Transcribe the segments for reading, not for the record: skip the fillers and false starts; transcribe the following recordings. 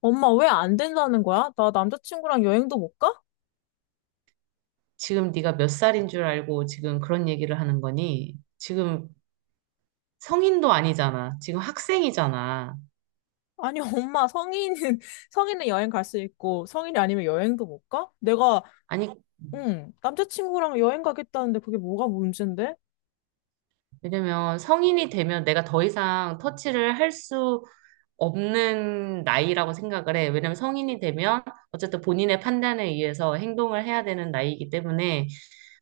엄마 왜 안 된다는 거야? 나 남자친구랑 여행도 못 가? 지금 네가 몇 살인 줄 알고 지금 그런 얘기를 하는 거니? 지금 성인도 아니잖아. 지금 학생이잖아. 아니, 엄마 성인은, 성인은 여행 갈 수 있고, 성인이 아니면 여행도 못 가? 내가, 아니, 응, 남자친구랑 여행 가겠다는데 그게 뭐가 문제인데? 왜냐면 성인이 되면 내가 더 이상 터치를 할 수 없는 나이라고 생각을 해. 왜냐면 성인이 되면 어쨌든 본인의 판단에 의해서 행동을 해야 되는 나이이기 때문에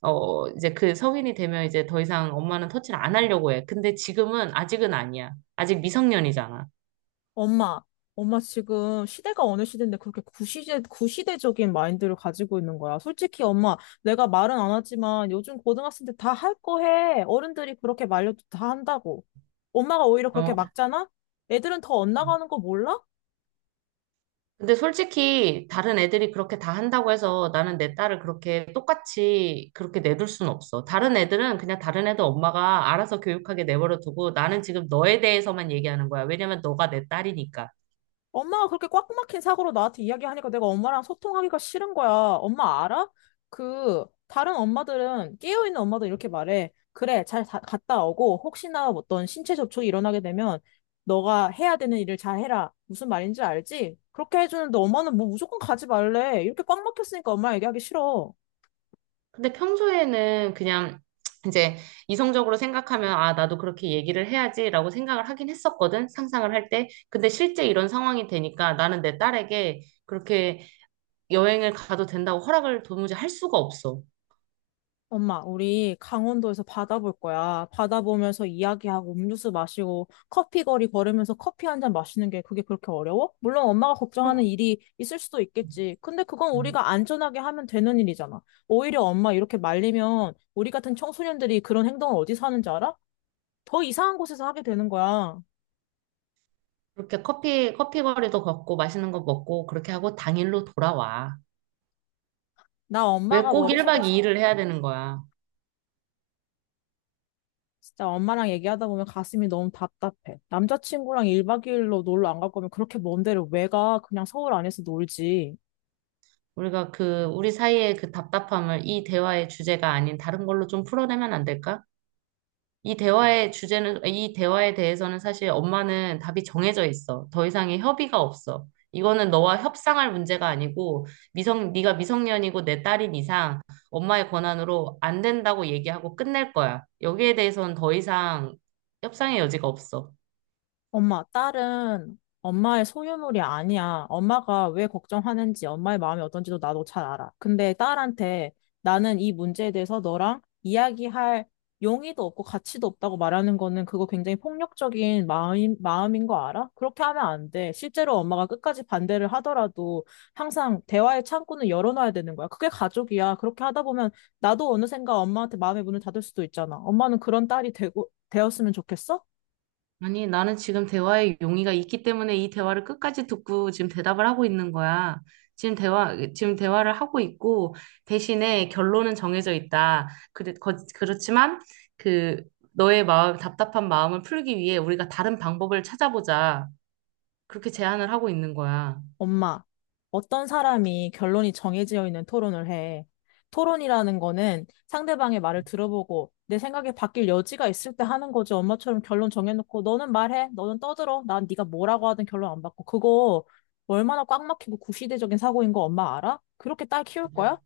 이제 그 성인이 되면 이제 더 이상 엄마는 터치를 안 하려고 해. 근데 지금은 아직은 아니야. 아직 미성년이잖아. 엄마, 엄마 지금 시대가 어느 시대인데 그렇게 구시대적인 마인드를 가지고 있는 거야. 솔직히 엄마, 내가 말은 안 하지만 요즘 고등학생들 다 할 거 해. 어른들이 그렇게 말려도 다 한다고. 엄마가 오히려 그렇게 어, 막잖아? 애들은 더 엇나가는 거 몰라? 근데 솔직히 다른 애들이 그렇게 다 한다고 해서 나는 내 딸을 그렇게 똑같이 그렇게 내둘 순 없어. 다른 애들은 그냥 다른 애들 엄마가 알아서 교육하게 내버려 두고 나는 지금 너에 대해서만 얘기하는 거야. 왜냐면 너가 내 딸이니까. 엄마가 그렇게 꽉 막힌 사고로 나한테 이야기하니까 내가 엄마랑 소통하기가 싫은 거야. 엄마 알아? 다른 엄마들은, 깨어있는 엄마들 이렇게 말해. 그래, 잘 갔다 오고, 혹시나 어떤 신체 접촉이 일어나게 되면, 너가 해야 되는 일을 잘 해라. 무슨 말인지 알지? 그렇게 해주는데 엄마는 뭐 무조건 가지 말래. 이렇게 꽉 막혔으니까 엄마 얘기하기 싫어. 근데 평소에는 그냥 이제 이성적으로 생각하면 아, 나도 그렇게 얘기를 해야지라고 생각을 하긴 했었거든. 상상을 할 때. 근데 실제 이런 상황이 되니까 나는 내 딸에게 그렇게 여행을 가도 된다고 허락을 도무지 할 수가 없어. 엄마, 우리 강원도에서 바다 볼 거야. 바다 보면서 이야기하고 음료수 마시고 커피 거리 걸으면서 커피 한 잔 마시는 게 그게 그렇게 어려워? 물론 엄마가 걱정하는 어, 일이 있을 수도 있겠지. 근데 그건 우리가 안전하게 하면 되는 일이잖아. 오히려 엄마 이렇게 말리면 우리 같은 청소년들이 그런 행동을 어디서 하는지 알아? 더 이상한 곳에서 하게 되는 거야. 그렇게 커피 거리도 걷고 맛있는 거 먹고 그렇게 하고 당일로 돌아와. 나 왜 엄마가 꼭 1박 머릿속에 2일을 해야 되는 거야? 진짜 엄마랑 얘기하다 보면 가슴이 너무 답답해. 남자친구랑 1박 2일로 놀러 안 갈 거면 그렇게 먼 데를 왜 가? 그냥 서울 안에서 놀지. 우리가 우리 사이의 그 답답함을 이 대화의 주제가 아닌 다른 걸로 좀 풀어내면 안 될까? 이 대화의 주제는, 이 대화에 대해서는 사실 엄마는 답이 정해져 있어. 더 이상의 협의가 없어. 이거는 너와 협상할 문제가 아니고 네가 미성년이고 내 딸인 이상 엄마의 권한으로 안 된다고 얘기하고 끝낼 거야. 여기에 대해서는 더 이상 협상의 여지가 없어. 엄마, 딸은 엄마의 소유물이 아니야. 엄마가 왜 걱정하는지, 엄마의 마음이 어떤지도 나도 잘 알아. 근데 딸한테 나는 이 문제에 대해서 너랑 이야기할 용의도 없고 가치도 없다고 말하는 거는 그거 굉장히 폭력적인 마음인 거 알아? 그렇게 하면 안 돼. 실제로 엄마가 끝까지 반대를 하더라도 항상 대화의 창구는 열어놔야 되는 거야. 그게 가족이야. 그렇게 하다 보면 나도 어느샌가 엄마한테 마음의 문을 닫을 수도 있잖아. 엄마는 그런 딸이 되었으면 좋겠어? 아니, 나는 지금 대화에 용의가 있기 때문에 이 대화를 끝까지 듣고 지금 대답을 하고 있는 거야. 지금 대화를 하고 있고, 대신에 결론은 정해져 있다. 그래, 그렇지만, 그, 너의 마음, 답답한 마음을 풀기 위해 우리가 다른 방법을 찾아보자. 그렇게 제안을 하고 있는 거야. 엄마, 어떤 사람이 결론이 정해져 있는 토론을 해. 토론이라는 거는 상대방의 말을 들어보고 내 생각이 바뀔 여지가 있을 때 하는 거지. 엄마처럼 결론 정해놓고 너는 말해, 너는 떠들어. 난 네가 뭐라고 하든 결론 안 받고. 그거 얼마나 꽉 막히고 구시대적인 사고인 거 엄마 알아? 그렇게 딸 키울 거야? 네.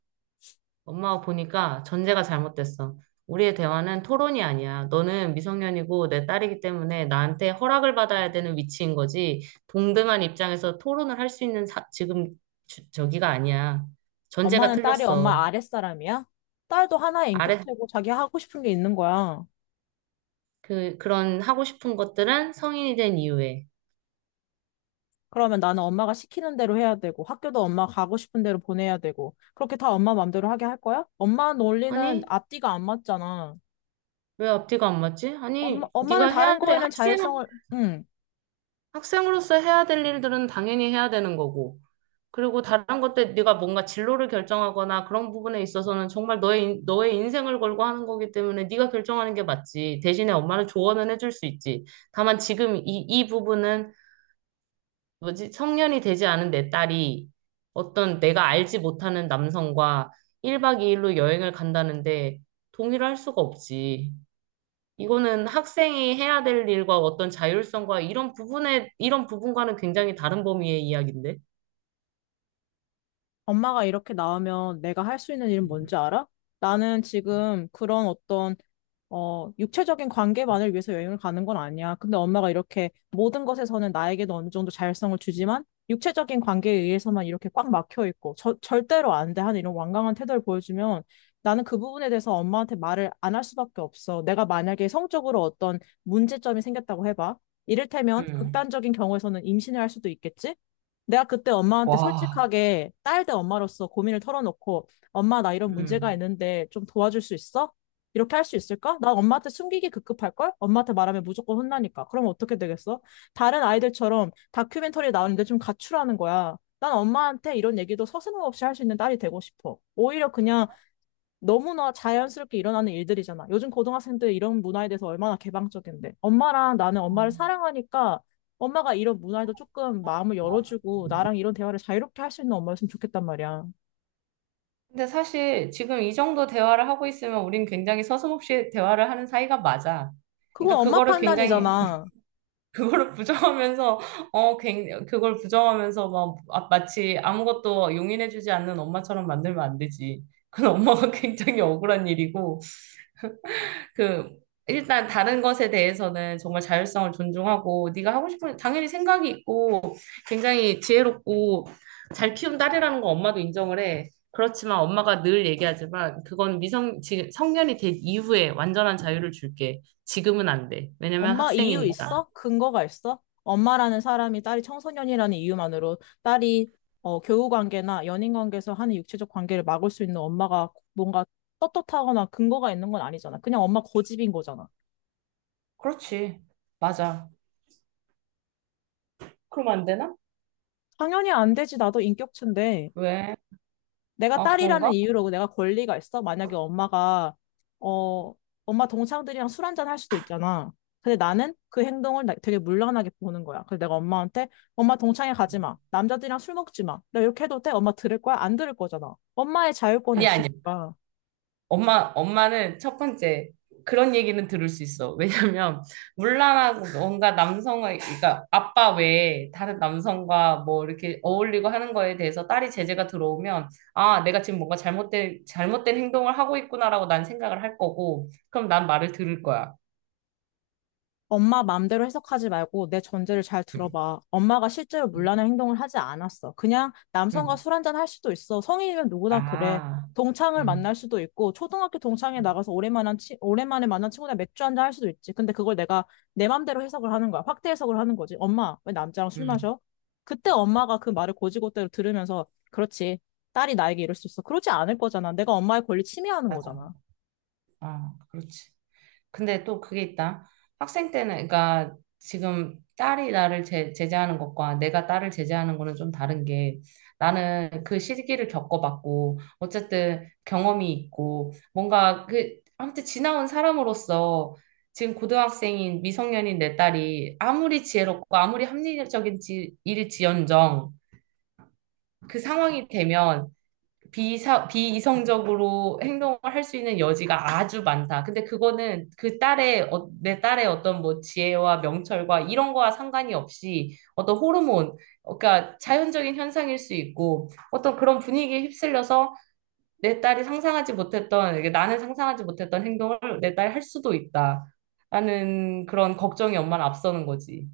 엄마가 보니까 전제가 잘못됐어. 우리의 대화는 토론이 아니야. 너는 미성년이고 내 딸이기 때문에 나한테 허락을 받아야 되는 위치인 거지. 동등한 입장에서 토론을 할 수 있는 지금 저기가 아니야. 전제가 엄마는 딸이 틀렸어. 엄마 아랫사람이야? 딸도 하나의 아래 인격체고 자기 하고 싶은 게 있는 거야. 그런 하고 싶은 것들은 성인이 된 이후에. 그러면 나는 엄마가 시키는 대로 해야 되고, 학교도 엄마 가고 싶은 대로 보내야 되고, 그렇게 다 엄마 맘대로 하게 할 거야? 엄마 논리는 아니, 앞뒤가 안 맞잖아. 왜 앞뒤가 안 맞지? 엄마, 아니, 엄마는 네가 다른 해야 돼. 거에는 자율성을, 응. 학생으로서 해야 될 일들은 당연히 해야 되는 거고. 그리고 다른 것 때 네가 뭔가 진로를 결정하거나 그런 부분에 있어서는 정말 너의 인생을 걸고 하는 거기 때문에 네가 결정하는 게 맞지. 대신에 엄마는 조언은 해줄 수 있지. 다만 지금 이 부분은 뭐지? 성년이 되지 않은 내 딸이 어떤 내가 알지 못하는 남성과 1박 2일로 여행을 간다는데 동의를 할 수가 없지. 이거는 학생이 해야 될 일과 어떤 자율성과 이런 부분과는 굉장히 다른 범위의 이야기인데. 엄마가 이렇게 나오면 내가 할 수 있는 일은 뭔지 알아? 나는 지금 그런 어떤 육체적인 관계만을 위해서 여행을 가는 건 아니야. 근데 엄마가 이렇게 모든 것에서는 나에게도 어느 정도 자율성을 주지만 육체적인 관계에 의해서만 이렇게 꽉 막혀 있고 절대로 안 돼 하는 이런 완강한 태도를 보여주면 나는 그 부분에 대해서 엄마한테 말을 안 할 수밖에 없어. 내가 만약에 성적으로 어떤 문제점이 생겼다고 해봐. 이를테면 음. 극단적인 경우에서는 임신을 할 수도 있겠지? 내가 그때 엄마한테 와. 솔직하게 딸 대 엄마로서 고민을 털어놓고 엄마 나 이런 문제가 음. 있는데 좀 도와줄 수 있어? 이렇게 할 수 있을까? 난 엄마한테 숨기기 급급할걸? 엄마한테 말하면 무조건 혼나니까. 그럼 어떻게 되겠어? 다른 아이들처럼 다큐멘터리 나오는데 좀 가출하는 거야. 난 엄마한테 이런 얘기도 서슴없이 할 수 있는 딸이 되고 싶어. 오히려 그냥 너무나 자연스럽게 일어나는 일들이잖아. 요즘 고등학생들 이런 문화에 대해서 얼마나 개방적인데. 엄마랑 나는 엄마를 사랑하니까 엄마가 이런 문화에도 조금 마음을 열어주고 나랑 이런 대화를 자유롭게 할 수 있는 엄마였으면 좋겠단 말이야. 근데 사실 지금 이 정도 대화를 하고 있으면 우린 굉장히 서슴없이 대화를 하는 사이가 맞아. 그러니까 그건 엄마 그거를 굉장히 판단이잖아. 그거를 부정하면서 그걸 부정하면서 막 아, 마치 아무것도 용인해주지 않는 엄마처럼 만들면 안 되지. 그건 엄마가 굉장히 억울한 일이고 그 일단 다른 것에 대해서는 정말 자율성을 존중하고 네가 하고 싶은 당연히 생각이 있고 굉장히 지혜롭고 잘 키운 딸이라는 거 엄마도 인정을 해. 그렇지만 엄마가 늘 얘기하지만 그건 미성 지금 성년이 된 이후에 완전한 자유를 줄게. 지금은 안 돼. 왜냐면 엄마 이유 학생이니까. 있어? 근거가 있어? 엄마라는 사람이 딸이 청소년이라는 이유만으로 딸이 교우 관계나 연인 관계에서 하는 육체적 관계를 막을 수 있는 엄마가 뭔가 떳떳하거나 근거가 있는 건 아니잖아. 그냥 엄마 고집인 거잖아. 그렇지. 맞아. 그럼 안 되나? 당연히 안 되지. 나도 인격체인데. 왜? 내가 아, 딸이라는 그런가? 이유로 내가 권리가 있어? 만약에 엄마가, 어, 엄마 동창들이랑 술 한잔 할 수도 있잖아. 근데 나는 그 행동을 되게 물란하게 보는 거야. 그래서 내가 엄마한테, 엄마 동창회 가지 마. 남자들이랑 술 먹지 마. 내가 이렇게 해도 돼? 엄마 들을 거야? 안 들을 거잖아. 엄마의 자율권이 아니야, 아니야. 있으니까. 엄마는 첫 번째, 그런 얘기는 들을 수 있어. 왜냐면, 물란하고 뭔가 남성의, 그러니까 아빠 외에 다른 남성과 뭐 이렇게 어울리고 하는 거에 대해서 딸이 제재가 들어오면, 아, 내가 지금 뭔가 잘못된 행동을 하고 있구나라고 난 생각을 할 거고, 그럼 난 말을 들을 거야. 엄마 마음대로 해석하지 말고 내 전제를 잘 음, 들어봐. 엄마가 실제로 음, 문란한 행동을 하지 않았어. 그냥 남성과 음. 술 한잔 할 수도 있어. 성인이면 누구나 그래. 아, 동창을 만날 음, 수도 있고, 초등학교 동창회 음, 나가서 오랜만에 만난 친구랑 맥주 한잔 할 수도 있지. 근데 그걸 내가 내 맘대로 해석을 하는 거야. 확대 해석을 하는 거지. 엄마, 왜 남자랑 술 음. 마셔? 그때 엄마가 그 말을 곧이곧대로 들으면서, 그렇지. 딸이 나에게 이럴 수 있어. 그러지 않을 거잖아. 내가 엄마의 권리 침해하는 맞아. 거잖아. 아, 그렇지. 근데 또 그게 있다. 학생 때는, 그러니까 지금 딸이 나를 제재하는 것과 내가 딸을 제재하는 거는 좀 다른 게 나는 그 시기를 겪어봤고, 어쨌든 경험이 있고, 뭔가 아무튼 지나온 사람으로서 지금 고등학생인 미성년인 내 딸이 아무리 지혜롭고 아무리 합리적인 일일지언정 그 상황이 되면 비이성적으로 행동을 할 수 있는 여지가 아주 많다. 근데 그거는 그 딸의, 어, 내 딸의 어떤 뭐 지혜와 명철과 이런 거와 상관이 없이 어떤 호르몬, 그러니까 자연적인 현상일 수 있고 어떤 그런 분위기에 휩쓸려서 내 딸이 상상하지 못했던, 이게 나는 상상하지 못했던 행동을 내 딸이 할 수도 있다. 라는 그런 걱정이 엄마를 앞서는 거지.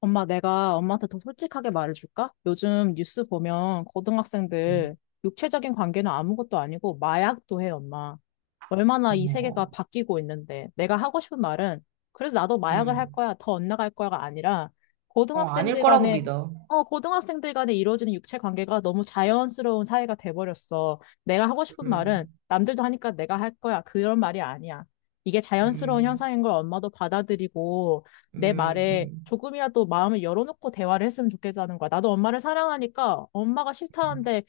엄마, 내가 엄마한테 더 솔직하게 말해줄까? 요즘 뉴스 보면 음, 고등학생들 육체적인 관계는 아무것도 아니고 마약도 해, 엄마. 얼마나 이 세계가 어머, 바뀌고 있는데. 내가 하고 싶은 말은, 그래서 나도 마약을 할 음, 거야, 더 엇나갈 거야가 아니라, 아닐 고등학생들 거라고 간에, 믿어. 고등학생들 간에 이루어지는 육체 관계가 너무 자연스러운 사회가 돼버렸어. 내가 하고 싶은 말은, 음, 남들도 하니까 내가 할 거야. 그런 말이 아니야. 이게 자연스러운 음, 현상인 걸 엄마도 받아들이고, 내 음, 말에 음. 조금이라도 마음을 열어놓고 대화를 했으면 좋겠다는 거야. 나도 엄마를 사랑하니까 엄마가 음. 싫다는데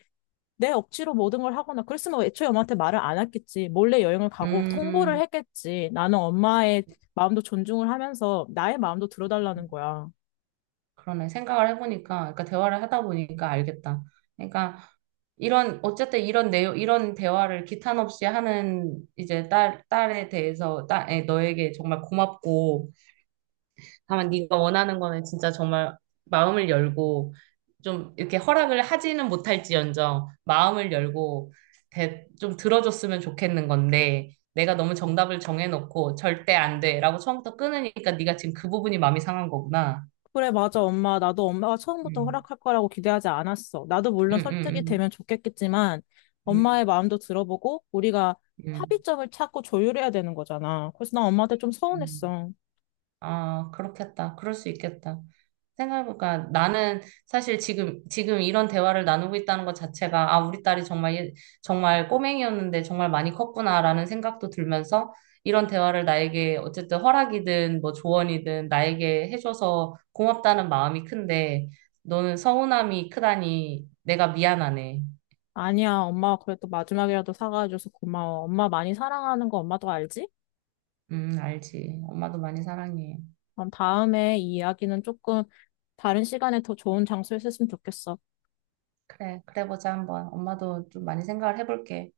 내 억지로 모든 걸 하거나 그랬으면 애초에 엄마한테 말을 안 했겠지. 몰래 여행을 가고 통보를 음, 했겠지. 나는 엄마의 마음도 존중을 하면서 나의 마음도 들어달라는 거야. 그러네. 생각을 해보니까, 그러니까 대화를 하다 보니까 알겠다. 그러니까 이런, 어쨌든 이런 내용, 이런 대화를 기탄 없이 하는 이제 딸, 딸에 대해서, 딸, 에, 너에게 정말 고맙고, 다만 네가 원하는 거는 진짜 정말 마음을 열고, 좀 이렇게 허락을 하지는 못할지언정 마음을 열고 좀 들어줬으면 좋겠는 건데, 내가 너무 정답을 정해놓고 절대 안 돼라고 처음부터 끊으니까 네가 지금 그 부분이 마음이 상한 거구나. 그래, 맞아, 엄마. 나도 엄마가 처음부터 음. 허락할 거라고 기대하지 않았어. 나도 음, 물론 설득이 음, 되면 좋겠겠지만 엄마의 음, 마음도 들어보고 우리가 음, 음. 합의점을 찾고 조율해야 되는 거잖아. 그래서 난 엄마한테 좀 음. 서운했어. 아, 그렇겠다. 그럴 수 있겠다. 생각해보니까 나는 사실 지금 이런 대화를 나누고 있다는 것 자체가, 아, 우리 딸이 정말, 정말 꼬맹이였는데 정말 많이 컸구나라는 생각도 들면서 이런 대화를 나에게 어쨌든 허락이든 뭐 조언이든 나에게 해줘서 고맙다는 마음이 큰데 너는 서운함이 크다니 내가 미안하네. 아니야, 엄마가 그래도 마지막이라도 사과해줘서 고마워. 엄마 많이 사랑하는 거 엄마도 알지? 알지. 엄마도 많이 사랑해. 그럼 다음에 이 이야기는 조금 다른 시간에 더 좋은 장소에 했으면 좋겠어. 그래, 그래 보자, 한번. 엄마도 좀 많이 생각을 해볼게.